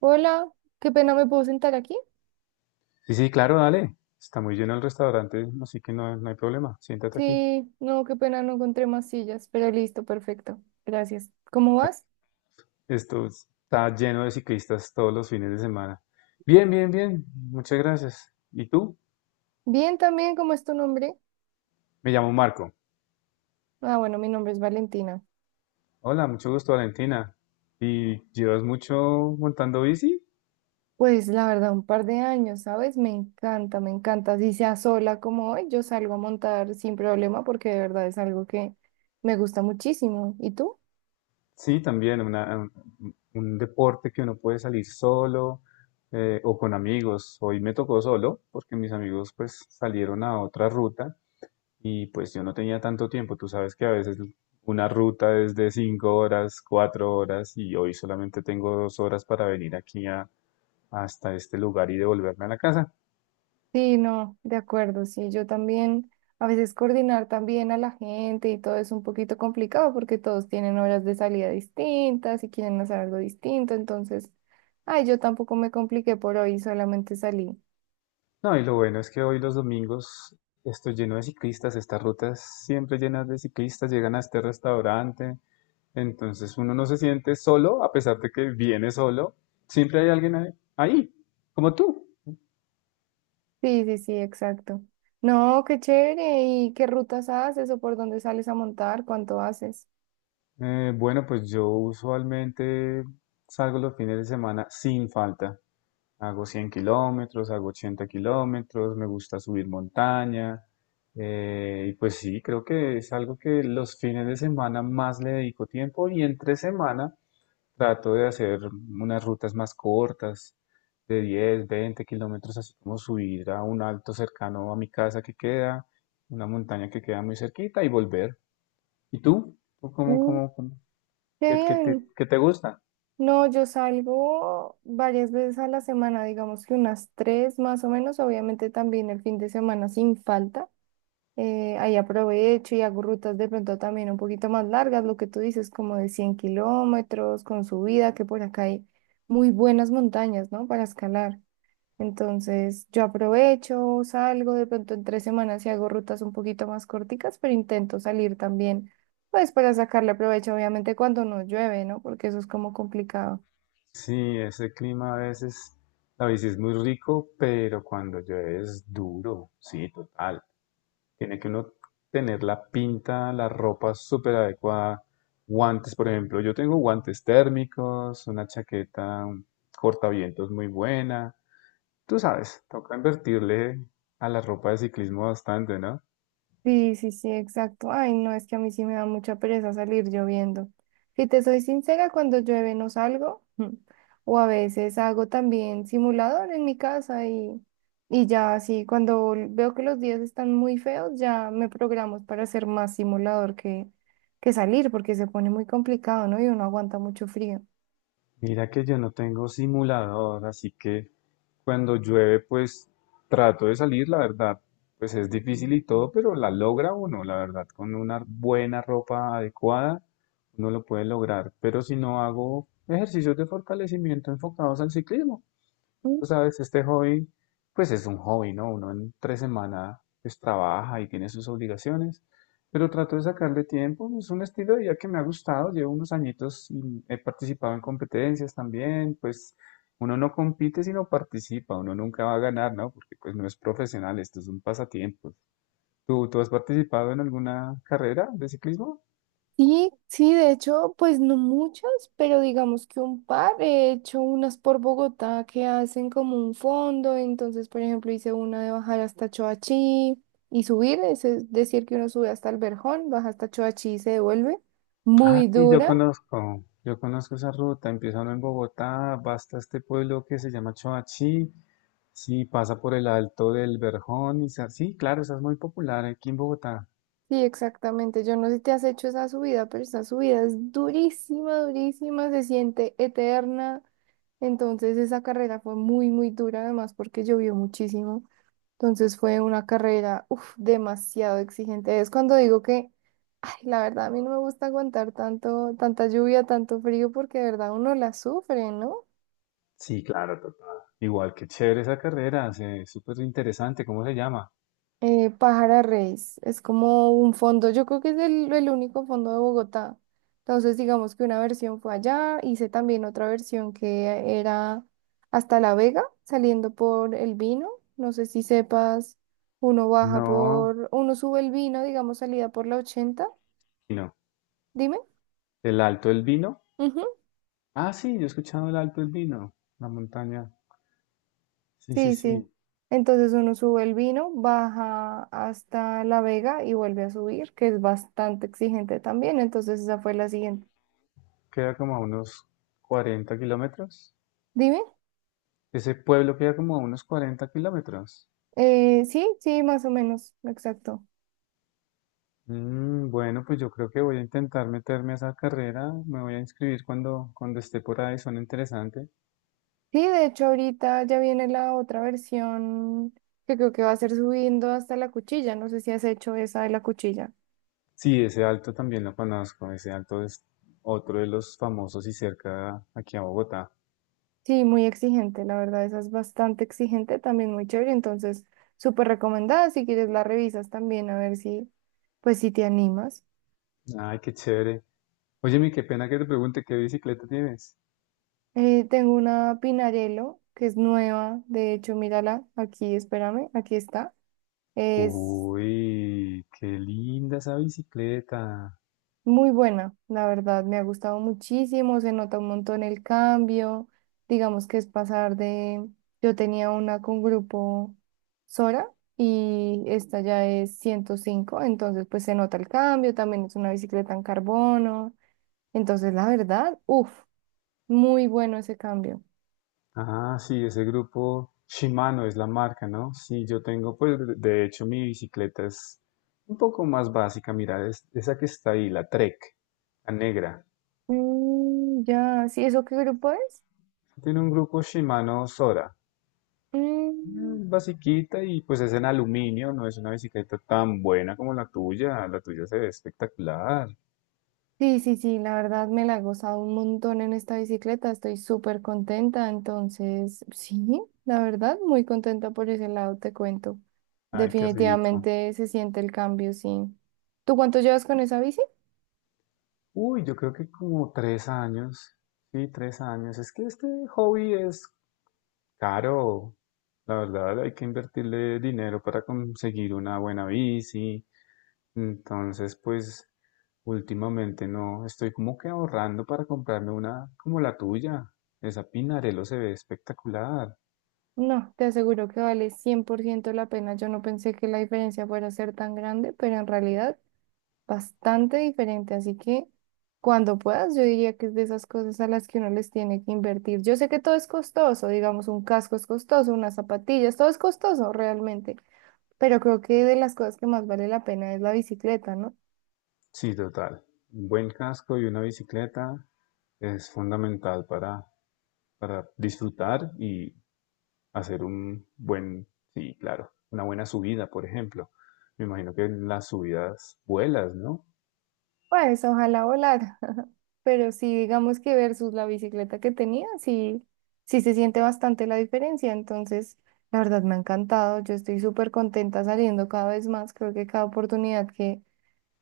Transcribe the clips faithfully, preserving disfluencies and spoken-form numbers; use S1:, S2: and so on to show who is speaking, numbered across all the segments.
S1: Hola, qué pena, ¿me puedo sentar aquí?
S2: Sí, sí, claro, dale. Está muy lleno el restaurante, así que no, no hay problema. Siéntate aquí.
S1: Sí, no, qué pena, no encontré más sillas, pero listo, perfecto, gracias. ¿Cómo vas?
S2: Esto está lleno de ciclistas todos los fines de semana. Bien, bien, bien. Muchas gracias. ¿Y tú?
S1: Bien también, ¿cómo es tu nombre?
S2: Me llamo Marco.
S1: Ah, bueno, mi nombre es Valentina.
S2: Hola, mucho gusto, Valentina. ¿Y llevas mucho montando bici?
S1: Pues la verdad, un par de años, ¿sabes? Me encanta, me encanta. Si sea sola como hoy, yo salgo a montar sin problema porque de verdad es algo que me gusta muchísimo. ¿Y tú?
S2: Sí, también una- un, un deporte que uno puede salir solo, eh, o con amigos. Hoy me tocó solo porque mis amigos pues salieron a otra ruta. Y pues yo no tenía tanto tiempo, tú sabes que a veces una ruta es de cinco horas, cuatro horas y hoy solamente tengo dos horas para venir aquí a, hasta este lugar y devolverme a la casa.
S1: Sí, no, de acuerdo, sí, yo también, a veces coordinar también a la gente y todo es un poquito complicado porque todos tienen horas de salida distintas y quieren hacer algo distinto, entonces, ay, yo tampoco me compliqué por hoy, solamente salí.
S2: No, y lo bueno es que hoy los domingos estoy lleno de ciclistas, estas rutas siempre llenas de ciclistas, llegan a este restaurante, entonces uno no se siente solo a pesar de que viene solo, siempre hay alguien ahí, ahí, como tú.
S1: Sí, sí, sí, exacto. No, qué chévere, ¿y qué rutas haces o por dónde sales a montar? ¿Cuánto haces?
S2: Eh, bueno, pues yo usualmente salgo los fines de semana sin falta. Hago cien kilómetros, hago ochenta kilómetros, me gusta subir montaña. Eh, y pues sí, creo que es algo que los fines de semana más le dedico tiempo y entre semana trato de hacer unas rutas más cortas, de diez veinte kilómetros, así como subir a un alto cercano a mi casa que queda, una montaña que queda muy cerquita y volver. ¿Y tú? ¿Tú cómo,
S1: Mm,
S2: cómo, cómo?
S1: qué
S2: ¿Qué, qué te,
S1: bien.
S2: qué te gusta?
S1: No, yo salgo varias veces a la semana, digamos que unas tres más o menos, obviamente también el fin de semana sin falta. Eh, ahí aprovecho y hago rutas de pronto también un poquito más largas, lo que tú dices, como de cien kilómetros, con subida, que por acá hay muy buenas montañas, ¿no? Para escalar. Entonces, yo aprovecho, salgo de pronto en tres semanas y hago rutas un poquito más corticas, pero intento salir también, pues para sacarle provecho, obviamente cuando no llueve, ¿no? Porque eso es como complicado.
S2: Sí, ese clima a veces, la bici es muy rico, pero cuando llueve es duro, sí, total. Tiene que uno tener la pinta, la ropa súper adecuada, guantes, por ejemplo. Yo tengo guantes térmicos, una chaqueta, un cortavientos muy buena. Tú sabes, toca invertirle a la ropa de ciclismo bastante, ¿no?
S1: Sí, sí, sí, exacto. Ay, no, es que a mí sí me da mucha pereza salir lloviendo. Si te soy sincera, cuando llueve no salgo. mm, O a veces hago también simulador en mi casa y, y ya así, cuando l- veo que los días están muy feos, ya me programo para hacer más simulador que, que salir, porque se pone muy complicado, ¿no? Y uno aguanta mucho frío.
S2: Mira que yo no tengo simulador, así que cuando llueve, pues trato de salir, la verdad, pues es difícil y todo, pero la logra uno, la verdad, con una buena ropa adecuada, uno lo puede lograr. Pero si no hago ejercicios de fortalecimiento enfocados al ciclismo. Tú sabes, este hobby, pues es un hobby, ¿no? Uno en tres semanas pues trabaja y tiene sus obligaciones, pero trato de sacarle tiempo, es un estilo de vida que me ha gustado, llevo unos añitos y he participado en competencias también, pues uno no compite sino participa, uno nunca va a ganar, ¿no? Porque pues no es profesional, esto es un pasatiempo. ¿Tú, tú has participado en alguna carrera de ciclismo?
S1: Sí, sí, de hecho, pues no muchas, pero digamos que un par. He hecho unas por Bogotá que hacen como un fondo, entonces, por ejemplo, hice una de bajar hasta Choachí y subir, es es decir, que uno sube hasta el Verjón, baja hasta Choachí y se devuelve.
S2: Ah,
S1: Muy
S2: sí, yo
S1: dura.
S2: conozco, yo conozco esa ruta, empieza uno en Bogotá, va hasta este pueblo que se llama Choachí, sí, pasa por el Alto del Verjón, y sa- sí, claro, esa es muy popular aquí en Bogotá.
S1: Sí, exactamente. Yo no sé si te has hecho esa subida, pero esa subida es durísima, durísima, se siente eterna. Entonces, esa carrera fue muy, muy dura, además, porque llovió muchísimo. Entonces fue una carrera, uf, demasiado exigente. Es cuando digo que, ay, la verdad, a mí no me gusta aguantar tanto, tanta lluvia, tanto frío, porque de verdad uno la sufre, ¿no?
S2: Sí, claro, total. Igual, que chévere esa carrera, se- súper interesante, ¿cómo se llama?
S1: Eh, Pájara Reis, es como un fondo, yo creo que es el, el único fondo de Bogotá. Entonces, digamos que una versión fue allá, hice también otra versión que era hasta La Vega, saliendo por el vino. No sé si sepas, uno baja
S2: No,
S1: por, uno sube el vino, digamos, salida por la ochenta.
S2: no,
S1: Dime.
S2: ¿el Alto del Vino?
S1: Ujú.
S2: Ah, sí, yo he escuchado el Alto del Vino, la montaña, sí, sí,
S1: Sí, sí.
S2: sí,
S1: Entonces uno sube el vino, baja hasta La Vega y vuelve a subir, que es bastante exigente también. Entonces esa fue la siguiente.
S2: queda como a unos cuarenta kilómetros,
S1: Dime.
S2: ese pueblo queda como a unos cuarenta kilómetros.
S1: Eh, sí, sí, más o menos, exacto.
S2: Mm, bueno, pues yo creo que voy a intentar meterme a esa carrera. Me voy a inscribir cuando, cuando esté por ahí. Suena interesante.
S1: Sí, de hecho ahorita ya viene la otra versión que creo que va a ser subiendo hasta la cuchilla. No sé si has hecho esa de la cuchilla.
S2: Sí, ese alto también lo conozco. Ese alto es otro de los famosos y cerca aquí a Bogotá.
S1: Sí, muy exigente, la verdad, esa es bastante exigente, también muy chévere. Entonces, súper recomendada. Si quieres la revisas también a ver si, pues si te animas.
S2: Ay, qué chévere. Oye, mi, qué pena que te pregunte qué bicicleta tienes.
S1: Eh, tengo una Pinarello que es nueva, de hecho, mírala, aquí, espérame, aquí está. Es
S2: Uy, qué linda esa bicicleta.
S1: muy buena, la verdad, me ha gustado muchísimo, se nota un montón el cambio, digamos que es pasar de, yo tenía una con grupo Sora y esta ya es ciento cinco, entonces pues se nota el cambio, también es una bicicleta en carbono, entonces la verdad, uff, muy bueno ese cambio.
S2: Ah, sí, ese grupo Shimano es la marca, ¿no? Sí, yo tengo, pues de de hecho mi bicicleta es un poco más básica, mira, es esa que está ahí, la Trek, la negra.
S1: Mm, ya, ¿sí eso qué grupo es?
S2: Tiene un grupo Shimano Sora,
S1: Mm.
S2: mm, basiquita y pues es en aluminio, no es una bicicleta tan buena como la tuya, la tuya se ve espectacular.
S1: Sí, sí, sí, la verdad me la he gozado un montón en esta bicicleta, estoy súper contenta, entonces sí, la verdad muy contenta por ese lado, te cuento.
S2: Ay, qué rico.
S1: Definitivamente se siente el cambio, sí. ¿Tú cuánto llevas con esa bici?
S2: Uy, yo creo que como tres años, sí, tres años. Es que este hobby es caro, la verdad hay que invertirle dinero para conseguir una buena bici. Entonces, pues últimamente no, estoy como que ahorrando para comprarme una como la tuya. Esa Pinarello se ve espectacular.
S1: No, te aseguro que vale cien por ciento la pena. Yo no pensé que la diferencia fuera a ser tan grande, pero en realidad bastante diferente, así que cuando puedas, yo diría que es de esas cosas a las que uno les tiene que invertir. Yo sé que todo es costoso, digamos, un casco es costoso, unas zapatillas, todo es costoso realmente, pero creo que de las cosas que más vale la pena es la bicicleta, ¿no?
S2: Sí, total. Un buen casco y una bicicleta es fundamental para, para, disfrutar y hacer un buen, sí, claro, una buena subida, por ejemplo. Me imagino que en las subidas vuelas, ¿no?
S1: Pues ojalá volara, pero sí, digamos que versus la bicicleta que tenía, sí, sí se siente bastante la diferencia, entonces... La verdad me ha encantado, yo estoy súper contenta saliendo cada vez más, creo que cada oportunidad que,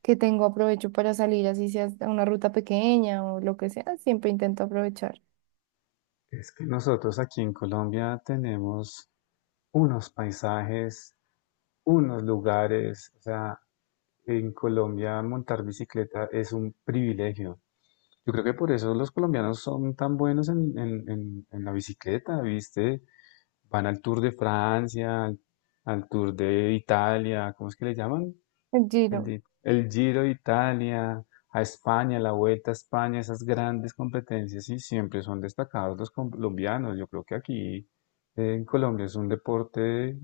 S1: que tengo aprovecho para salir, así sea a una ruta pequeña o lo que sea, siempre intento aprovechar.
S2: Es que nosotros aquí en Colombia tenemos unos paisajes, unos lugares, o sea, en Colombia montar bicicleta es un privilegio. Yo creo que por eso los colombianos son tan buenos en, en- en- en la bicicleta, ¿viste? Van al Tour de Francia, al, al Tour de Italia, ¿cómo es que le llaman?
S1: El
S2: El,
S1: Giro,
S2: di- el Giro de Italia, a España, la Vuelta a España, esas grandes competencias sí siempre son destacados los colombianos. Yo creo que aquí, eh, en Colombia es un deporte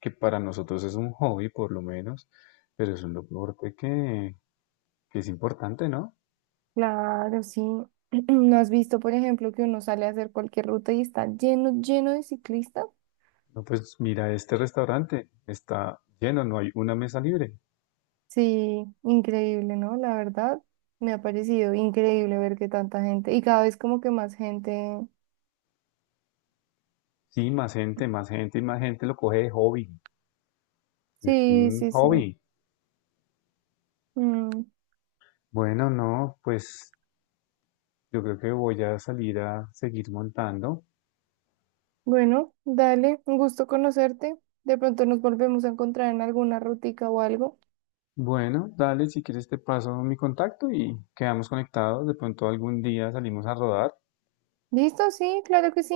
S2: que para nosotros es un hobby por lo menos, pero es un deporte que, que es importante, ¿no?
S1: claro, sí. ¿No has visto, por ejemplo, que uno sale a hacer cualquier ruta y está lleno, lleno de ciclistas?
S2: No, pues mira, este restaurante está lleno, no hay una mesa libre.
S1: Sí, increíble, ¿no? La verdad, me ha parecido increíble ver que tanta gente, y cada vez como que más gente.
S2: Sí, más gente, más gente y más gente lo coge de hobby. Es
S1: Sí,
S2: un
S1: sí, sí.
S2: hobby.
S1: Mm.
S2: Bueno, no, pues yo creo que voy a salir a seguir montando.
S1: Bueno, dale, un gusto conocerte. De pronto nos volvemos a encontrar en alguna rutica o algo.
S2: Bueno, dale, si quieres te paso mi contacto y quedamos conectados. De pronto algún día salimos a rodar.
S1: ¿Listo? Sí, claro que sí.